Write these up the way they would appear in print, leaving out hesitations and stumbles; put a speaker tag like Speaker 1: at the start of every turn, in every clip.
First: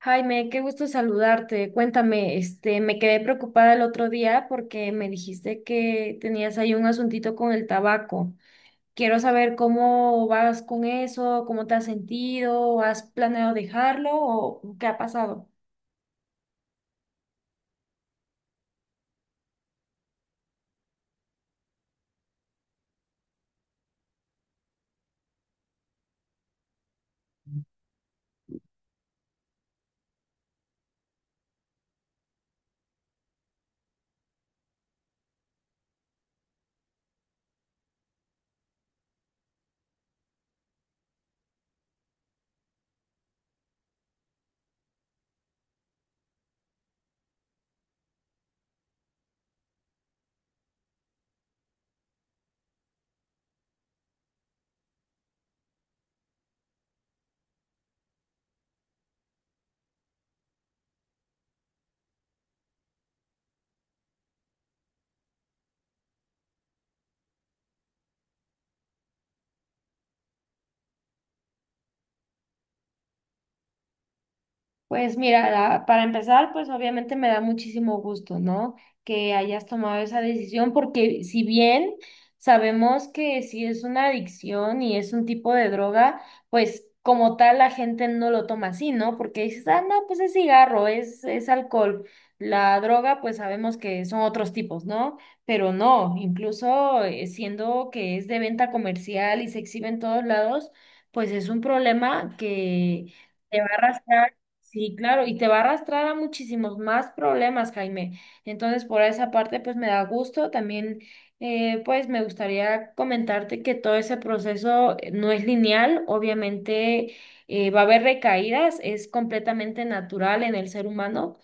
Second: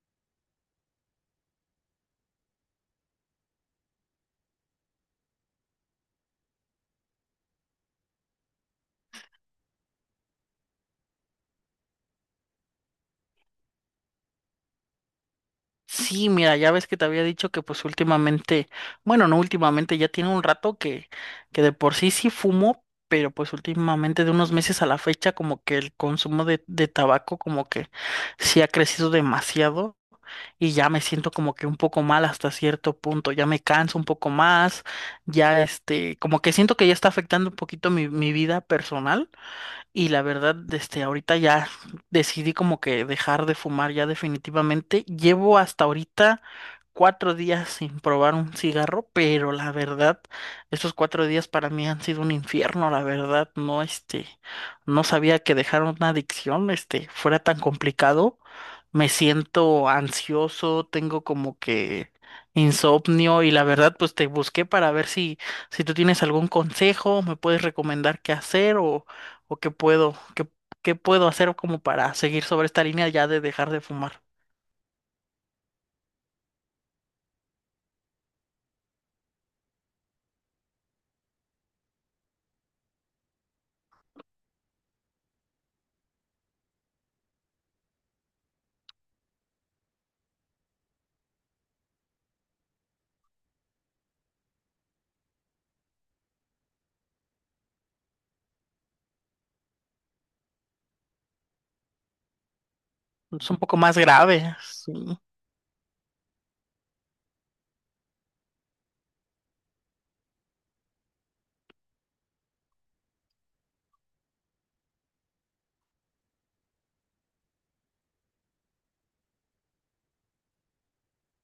Speaker 1: Jaime, qué gusto saludarte. Cuéntame, me quedé preocupada el otro día porque me dijiste que tenías ahí un asuntito con el tabaco. Quiero saber cómo vas con eso, cómo te has sentido, ¿has planeado dejarlo o qué ha pasado?
Speaker 2: Sí, mira, ya ves que te había dicho que pues últimamente, bueno, no últimamente, ya tiene un rato que de por sí sí fumo, pero pues últimamente de unos meses a la fecha como que el consumo de tabaco como que sí ha crecido demasiado y ya me siento como que un poco mal hasta cierto punto, ya me canso un poco más, ya como que siento que ya está afectando un poquito mi vida personal. Y la verdad, ahorita ya decidí como que dejar de fumar ya definitivamente. Llevo hasta ahorita 4 días sin probar un cigarro, pero la verdad, estos 4 días para mí han sido un infierno, la verdad, no, no sabía que dejar una adicción, fuera tan complicado. Me siento ansioso, tengo como que insomnio y la verdad, pues te busqué para ver si tú tienes algún consejo, me puedes recomendar qué hacer o qué puedo hacer como para seguir sobre esta línea ya de dejar de fumar.
Speaker 1: Pues mira, para empezar, pues obviamente me da muchísimo gusto, ¿no? Que hayas tomado esa decisión, porque si bien sabemos que si es una adicción y es un tipo de droga, pues como tal la gente no lo toma así, ¿no? Porque dices, ah, no, pues es cigarro, es alcohol. La droga, pues sabemos que son otros tipos, ¿no? Pero no, incluso siendo que es de venta comercial y se exhibe en todos lados, pues es un problema
Speaker 2: Es un
Speaker 1: Te va a
Speaker 2: poco más
Speaker 1: arrastrar.
Speaker 2: grave, sí.
Speaker 1: Sí, claro, y te va a arrastrar a muchísimos más problemas, Jaime. Entonces, por esa parte, pues me da gusto. También, pues me gustaría comentarte que todo ese proceso no es lineal. Obviamente, va a haber recaídas, es completamente natural en el ser humano,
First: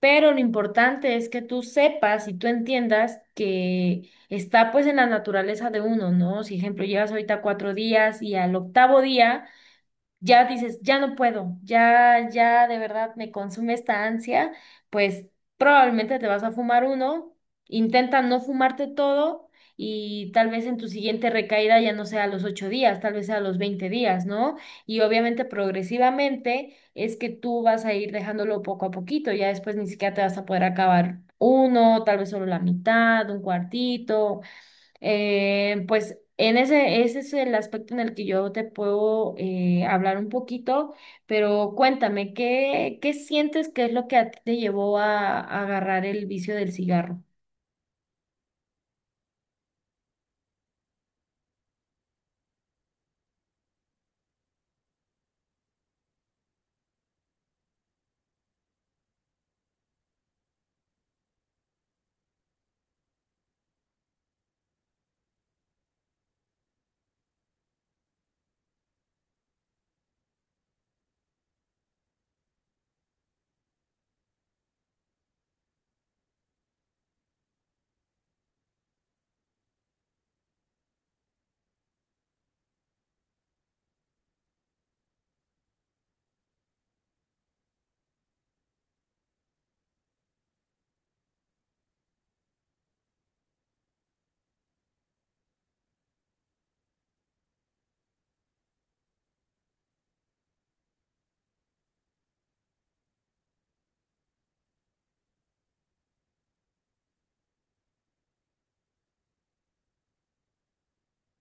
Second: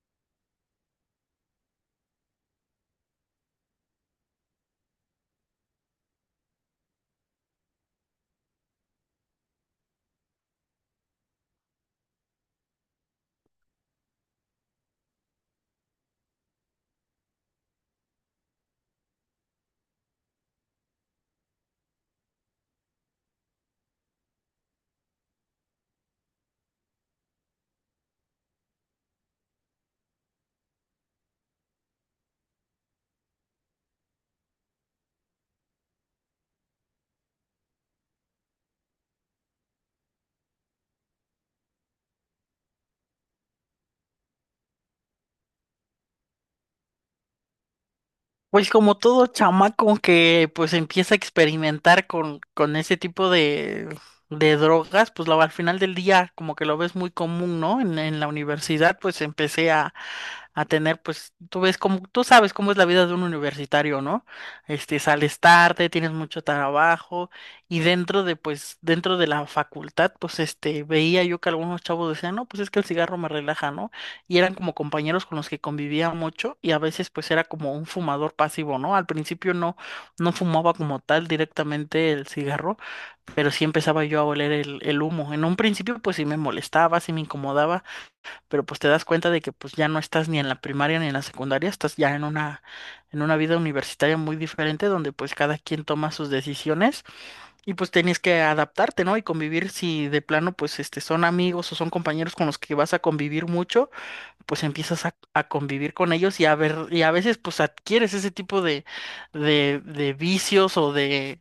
Speaker 1: pero lo importante es que tú sepas y tú entiendas que está pues en la naturaleza de uno, ¿no? Si, ejemplo, llevas ahorita 4 días y al octavo día ya dices, ya no puedo, ya, ya de verdad me consume esta ansia, pues probablemente te vas a fumar uno, intenta no fumarte todo y tal vez en tu siguiente recaída ya no sea a los 8 días, tal vez sea a los 20 días, ¿no? Y obviamente progresivamente es que tú vas a ir dejándolo poco a poquito, ya después ni siquiera te vas a poder acabar uno, tal vez solo la mitad, un cuartito, pues en ese, ese es el aspecto en el que yo te puedo hablar un poquito, pero cuéntame, ¿qué, qué sientes que es lo que a ti te llevó a agarrar el vicio del cigarro?
Speaker 2: Pues como todo chamaco que pues empieza a experimentar con ese tipo de drogas, pues al final del día como que lo ves muy común, ¿no? En la universidad pues empecé a tener pues tú ves como tú sabes cómo es la vida de un universitario, ¿no? Sales tarde, tienes mucho trabajo y dentro de la facultad pues veía yo que algunos chavos decían, "No, pues es que el cigarro me relaja, ¿no? y eran como compañeros con los que convivía mucho y a veces pues era como un fumador pasivo, ¿no? Al principio no, no fumaba como tal directamente el cigarro, pero sí empezaba yo a oler el humo. En un principio pues sí me molestaba, sí me incomodaba, pero pues te das cuenta de que pues ya no estás ni en la primaria ni en la secundaria, estás ya en en una vida universitaria muy diferente donde pues cada quien toma sus decisiones y pues tienes que adaptarte, ¿no? Y convivir si de plano pues son amigos o son compañeros con los que vas a convivir mucho pues empiezas a convivir con ellos y a ver, y a veces pues adquieres ese tipo de vicios o de,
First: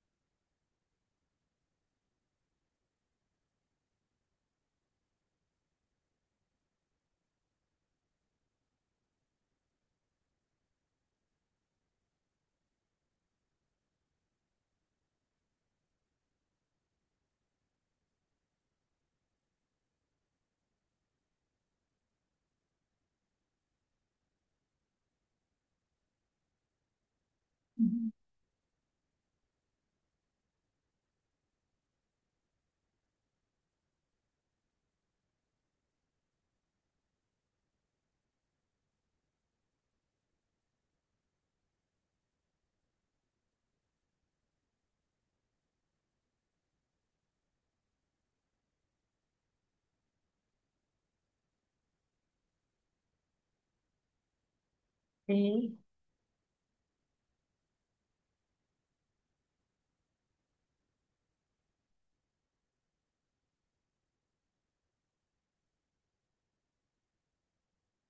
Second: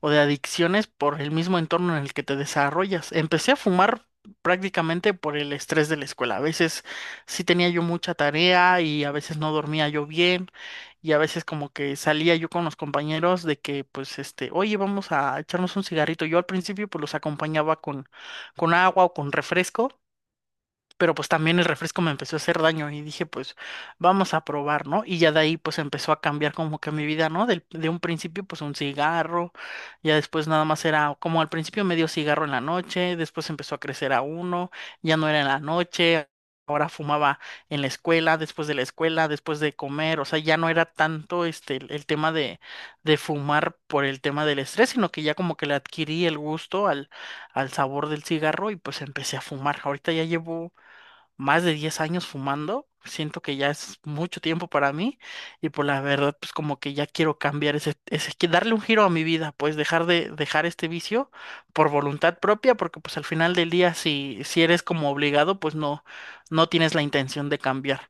Speaker 2: o de adicciones por el mismo entorno en el que te desarrollas. Empecé a fumar prácticamente por el estrés de la escuela. A veces sí tenía yo mucha tarea y a veces no dormía yo bien y a veces como que salía yo con los compañeros de que pues oye, vamos a echarnos un cigarrito. Yo al principio pues los acompañaba con agua o con refresco pero pues también el refresco me empezó a hacer daño y dije, pues vamos a probar, ¿no? Y ya de ahí pues empezó a cambiar como que mi vida, ¿no? De un
Speaker 1: Ujú.
Speaker 2: principio pues un cigarro, ya después nada más era como al principio medio cigarro en la noche, después empezó a crecer a uno, ya no era en la noche. Ahora fumaba en la escuela, después de la escuela, después de comer, o sea, ya no era tanto el tema de fumar por el tema del estrés, sino que ya como que le adquirí el gusto al sabor del cigarro y pues empecé a fumar. Ahorita ya llevo más de 10 años fumando. Siento que ya es mucho tiempo para mí y
Speaker 1: Ok.
Speaker 2: por la verdad, pues como que ya quiero cambiar que darle un giro a mi vida, pues dejar este vicio por voluntad propia, porque pues al final del día si eres como obligado, pues no tienes la intención de cambiar.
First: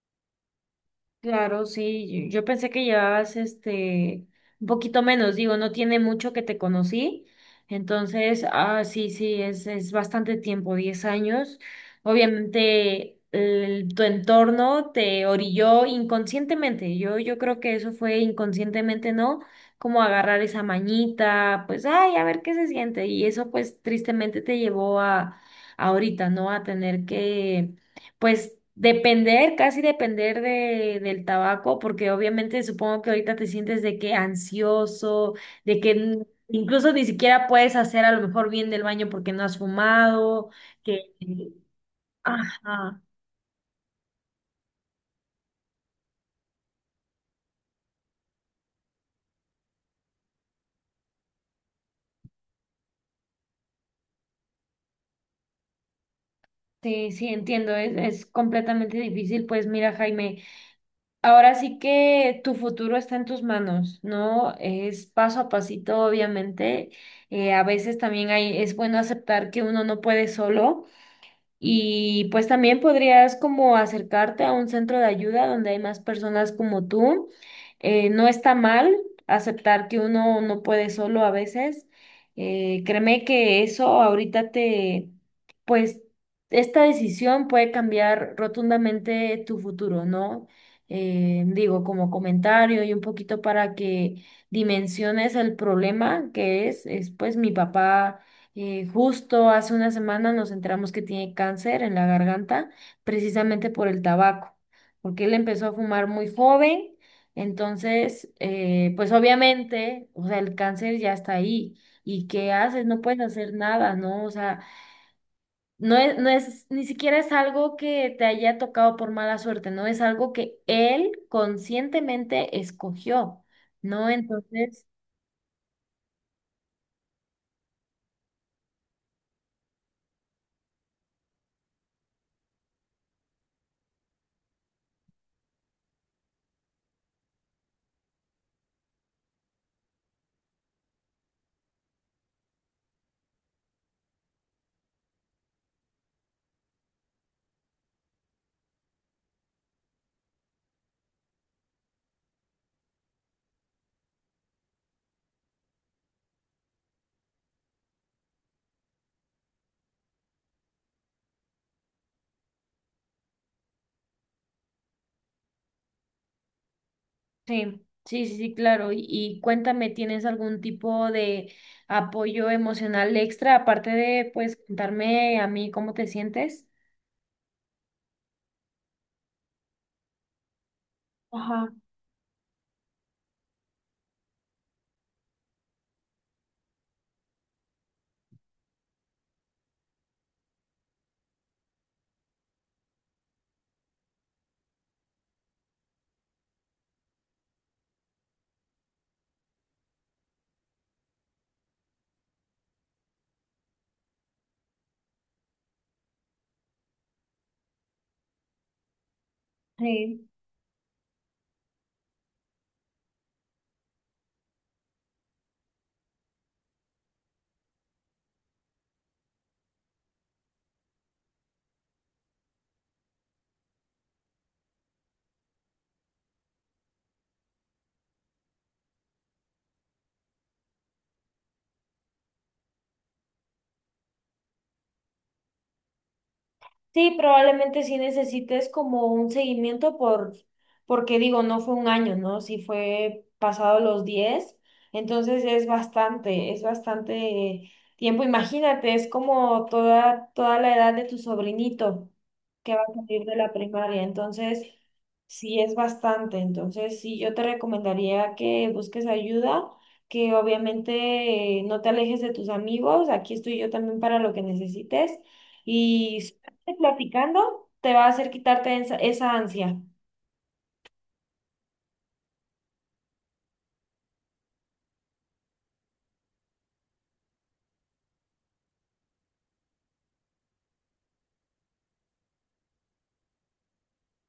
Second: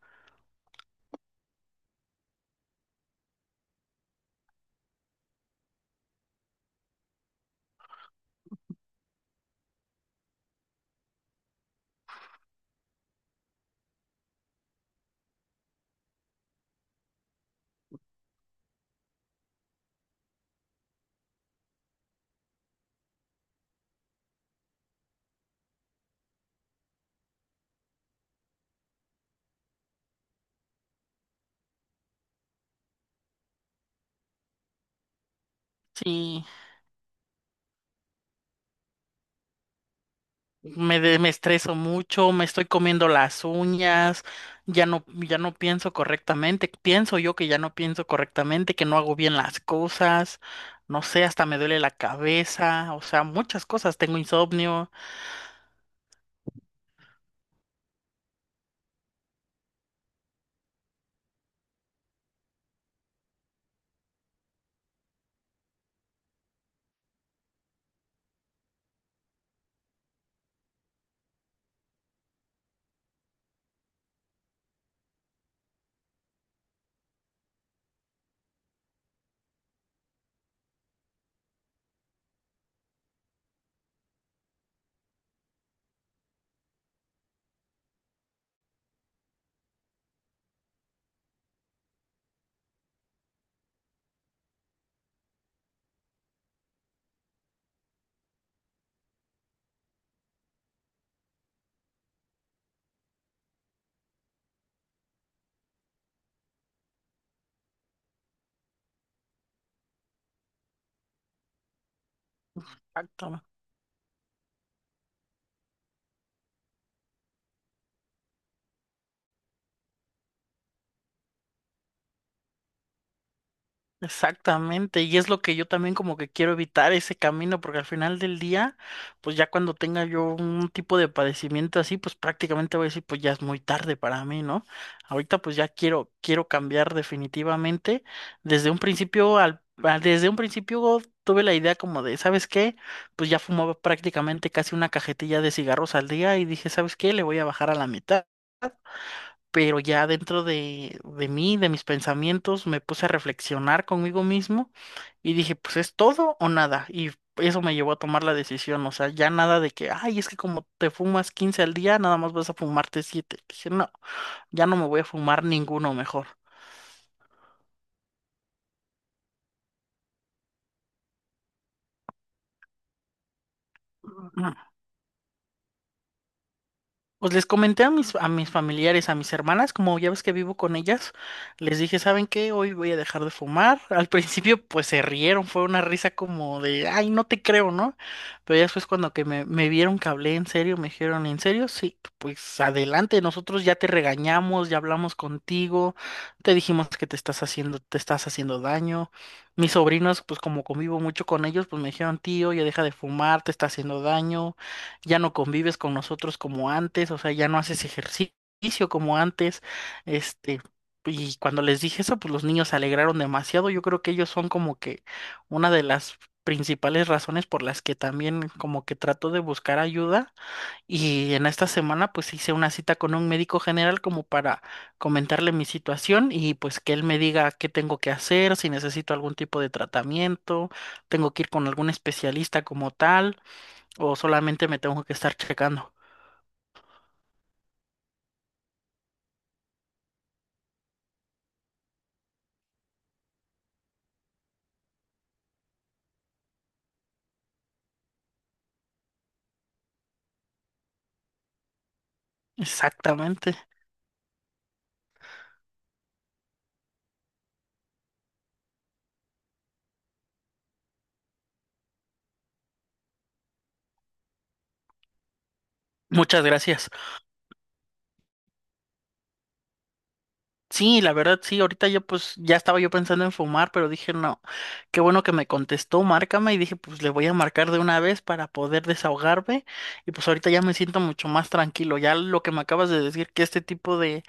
Speaker 1: Claro, sí, yo pensé que llevabas este un poquito menos, digo, no tiene mucho que te conocí, entonces, ah, sí, sí, es bastante tiempo, 10 años. Obviamente, tu entorno te orilló inconscientemente, yo creo que eso fue inconscientemente, ¿no? Como agarrar esa mañita, pues, ay, a ver qué se siente, y eso pues tristemente te llevó a ahorita, ¿no? A tener que pues depender, casi depender del tabaco, porque obviamente supongo que ahorita te sientes de que ansioso, de que
Speaker 2: Sí.
Speaker 1: incluso ni siquiera puedes hacer a lo mejor bien del baño porque no has fumado,
Speaker 2: Me,
Speaker 1: que...
Speaker 2: de- me estreso mucho, me estoy
Speaker 1: Ajá.
Speaker 2: comiendo las uñas, ya no, ya no, pienso correctamente, pienso yo que ya no pienso correctamente, que no hago bien las cosas, no sé, hasta me duele la cabeza, o sea, muchas cosas, tengo insomnio.
Speaker 1: Sí, sí, entiendo, es completamente difícil. Pues mira, Jaime, ahora sí que tu futuro está en tus manos, ¿no? Es paso a pasito, obviamente. A veces también hay, es bueno aceptar que uno no puede solo. Y pues también podrías como acercarte a un centro de ayuda donde hay más personas como tú. No está mal aceptar que uno no puede solo a veces. Créeme que eso ahorita te, pues esta decisión puede cambiar rotundamente tu futuro, ¿no? Digo, como comentario y un poquito para que dimensiones el problema que es pues mi papá justo hace una semana nos enteramos que tiene cáncer en la garganta, precisamente por el tabaco, porque él empezó a fumar muy joven, entonces, pues obviamente, o sea, el cáncer ya está ahí. ¿Y qué haces? No puedes hacer nada, ¿no? O sea, no es, ni siquiera es algo que te haya tocado por mala suerte, no es algo que él conscientemente escogió, ¿no? Entonces...
Speaker 2: Exactamente, y es lo que yo también como que quiero evitar ese camino, porque al final del día, pues ya cuando tenga yo un tipo de padecimiento así, pues prácticamente voy a decir, pues ya es muy tarde para mí, ¿no? Ahorita pues ya quiero cambiar definitivamente. Desde un principio tuve la idea como de, ¿sabes qué? Pues ya fumaba prácticamente casi una cajetilla de cigarros al día y dije, ¿sabes qué? Le voy a bajar a la mitad pero ya dentro de mí, de mis pensamientos, me puse a reflexionar conmigo mismo y dije, pues es todo o nada. Y eso me llevó a tomar la decisión, o sea, ya nada de que, ay, es que como te fumas 15 al día, nada más vas a fumarte siete. Dije, no, ya no me voy a fumar ninguno mejor.
Speaker 1: Sí, sí, sí, sí, claro. Y cuéntame, ¿tienes algún tipo de apoyo emocional extra aparte de, pues, contarme a mí cómo te sientes?
Speaker 2: Pues les comenté a mis familiares, a mis hermanas, como ya ves que vivo con ellas,
Speaker 1: Ajá.
Speaker 2: les dije, ¿saben qué? Hoy voy a dejar de fumar. Al principio pues se rieron, fue una risa como de, ay, no te creo, ¿no? Pero ya después cuando que me vieron que hablé en serio, me dijeron, ¿en serio? Sí, pues adelante, nosotros ya te regañamos, ya hablamos contigo, te dijimos que te estás haciendo daño. Mis sobrinos, pues como convivo mucho con ellos, pues me dijeron, tío, ya deja de fumar, te está haciendo daño ya no convives con nosotros como antes, o sea, ya no haces ejercicio como antes,
Speaker 1: Sí.
Speaker 2: este, y cuando les dije eso, pues los niños se alegraron demasiado, yo creo que ellos son como que una de las principales razones por las que también como que trato de buscar ayuda y en esta semana pues hice una cita con un médico general como para comentarle mi situación y pues que él me diga qué tengo que hacer, si necesito algún tipo de tratamiento, tengo que ir con algún especialista como tal o solamente me tengo que estar checando.
Speaker 1: Sí, probablemente sí necesites como un seguimiento porque digo, no fue un año, ¿no? Sí fue pasado los diez, entonces es bastante tiempo. Imagínate, es como toda, toda la edad de tu sobrinito que va a salir de la
Speaker 2: Exactamente.
Speaker 1: primaria, entonces sí es bastante. Entonces sí, yo te recomendaría que busques ayuda, que obviamente no te alejes de tus amigos, aquí estoy yo también para lo que necesites. Y
Speaker 2: Muchas gracias.
Speaker 1: platicando te va a hacer quitarte esa ansia.
Speaker 2: Sí, la verdad, sí, ahorita yo pues ya estaba yo pensando en fumar, pero dije, no, qué bueno que me contestó, márcame y dije, pues le voy a marcar de una vez para poder desahogarme y pues ahorita ya me siento mucho más tranquilo. Ya lo que me acabas de decir, que este tipo de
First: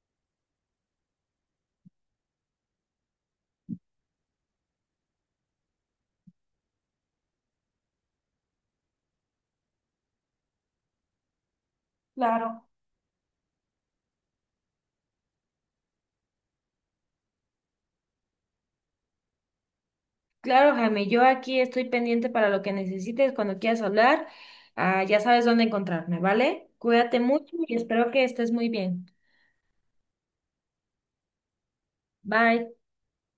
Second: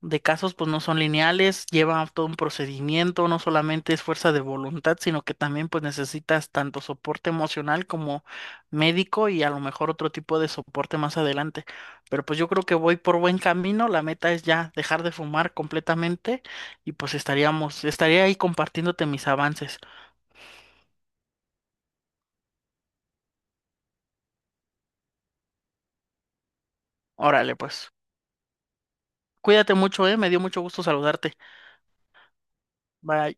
Speaker 2: de casos, pues no son lineales, lleva todo un procedimiento, no solamente es fuerza de voluntad, sino que también pues necesitas tanto soporte emocional como médico y a lo mejor otro tipo de soporte más adelante. Pero pues yo creo
Speaker 1: Claro.
Speaker 2: que voy por buen camino, la meta es ya dejar de fumar completamente y pues estaría ahí compartiéndote mis avances.
Speaker 1: Claro, Jaime, yo aquí estoy pendiente para lo que necesites cuando quieras hablar. Ah, ya sabes dónde encontrarme, ¿vale? Cuídate
Speaker 2: Órale,
Speaker 1: mucho y
Speaker 2: pues.
Speaker 1: espero que estés muy bien.
Speaker 2: Cuídate mucho, me dio mucho gusto saludarte.
Speaker 1: Bye.
Speaker 2: Bye.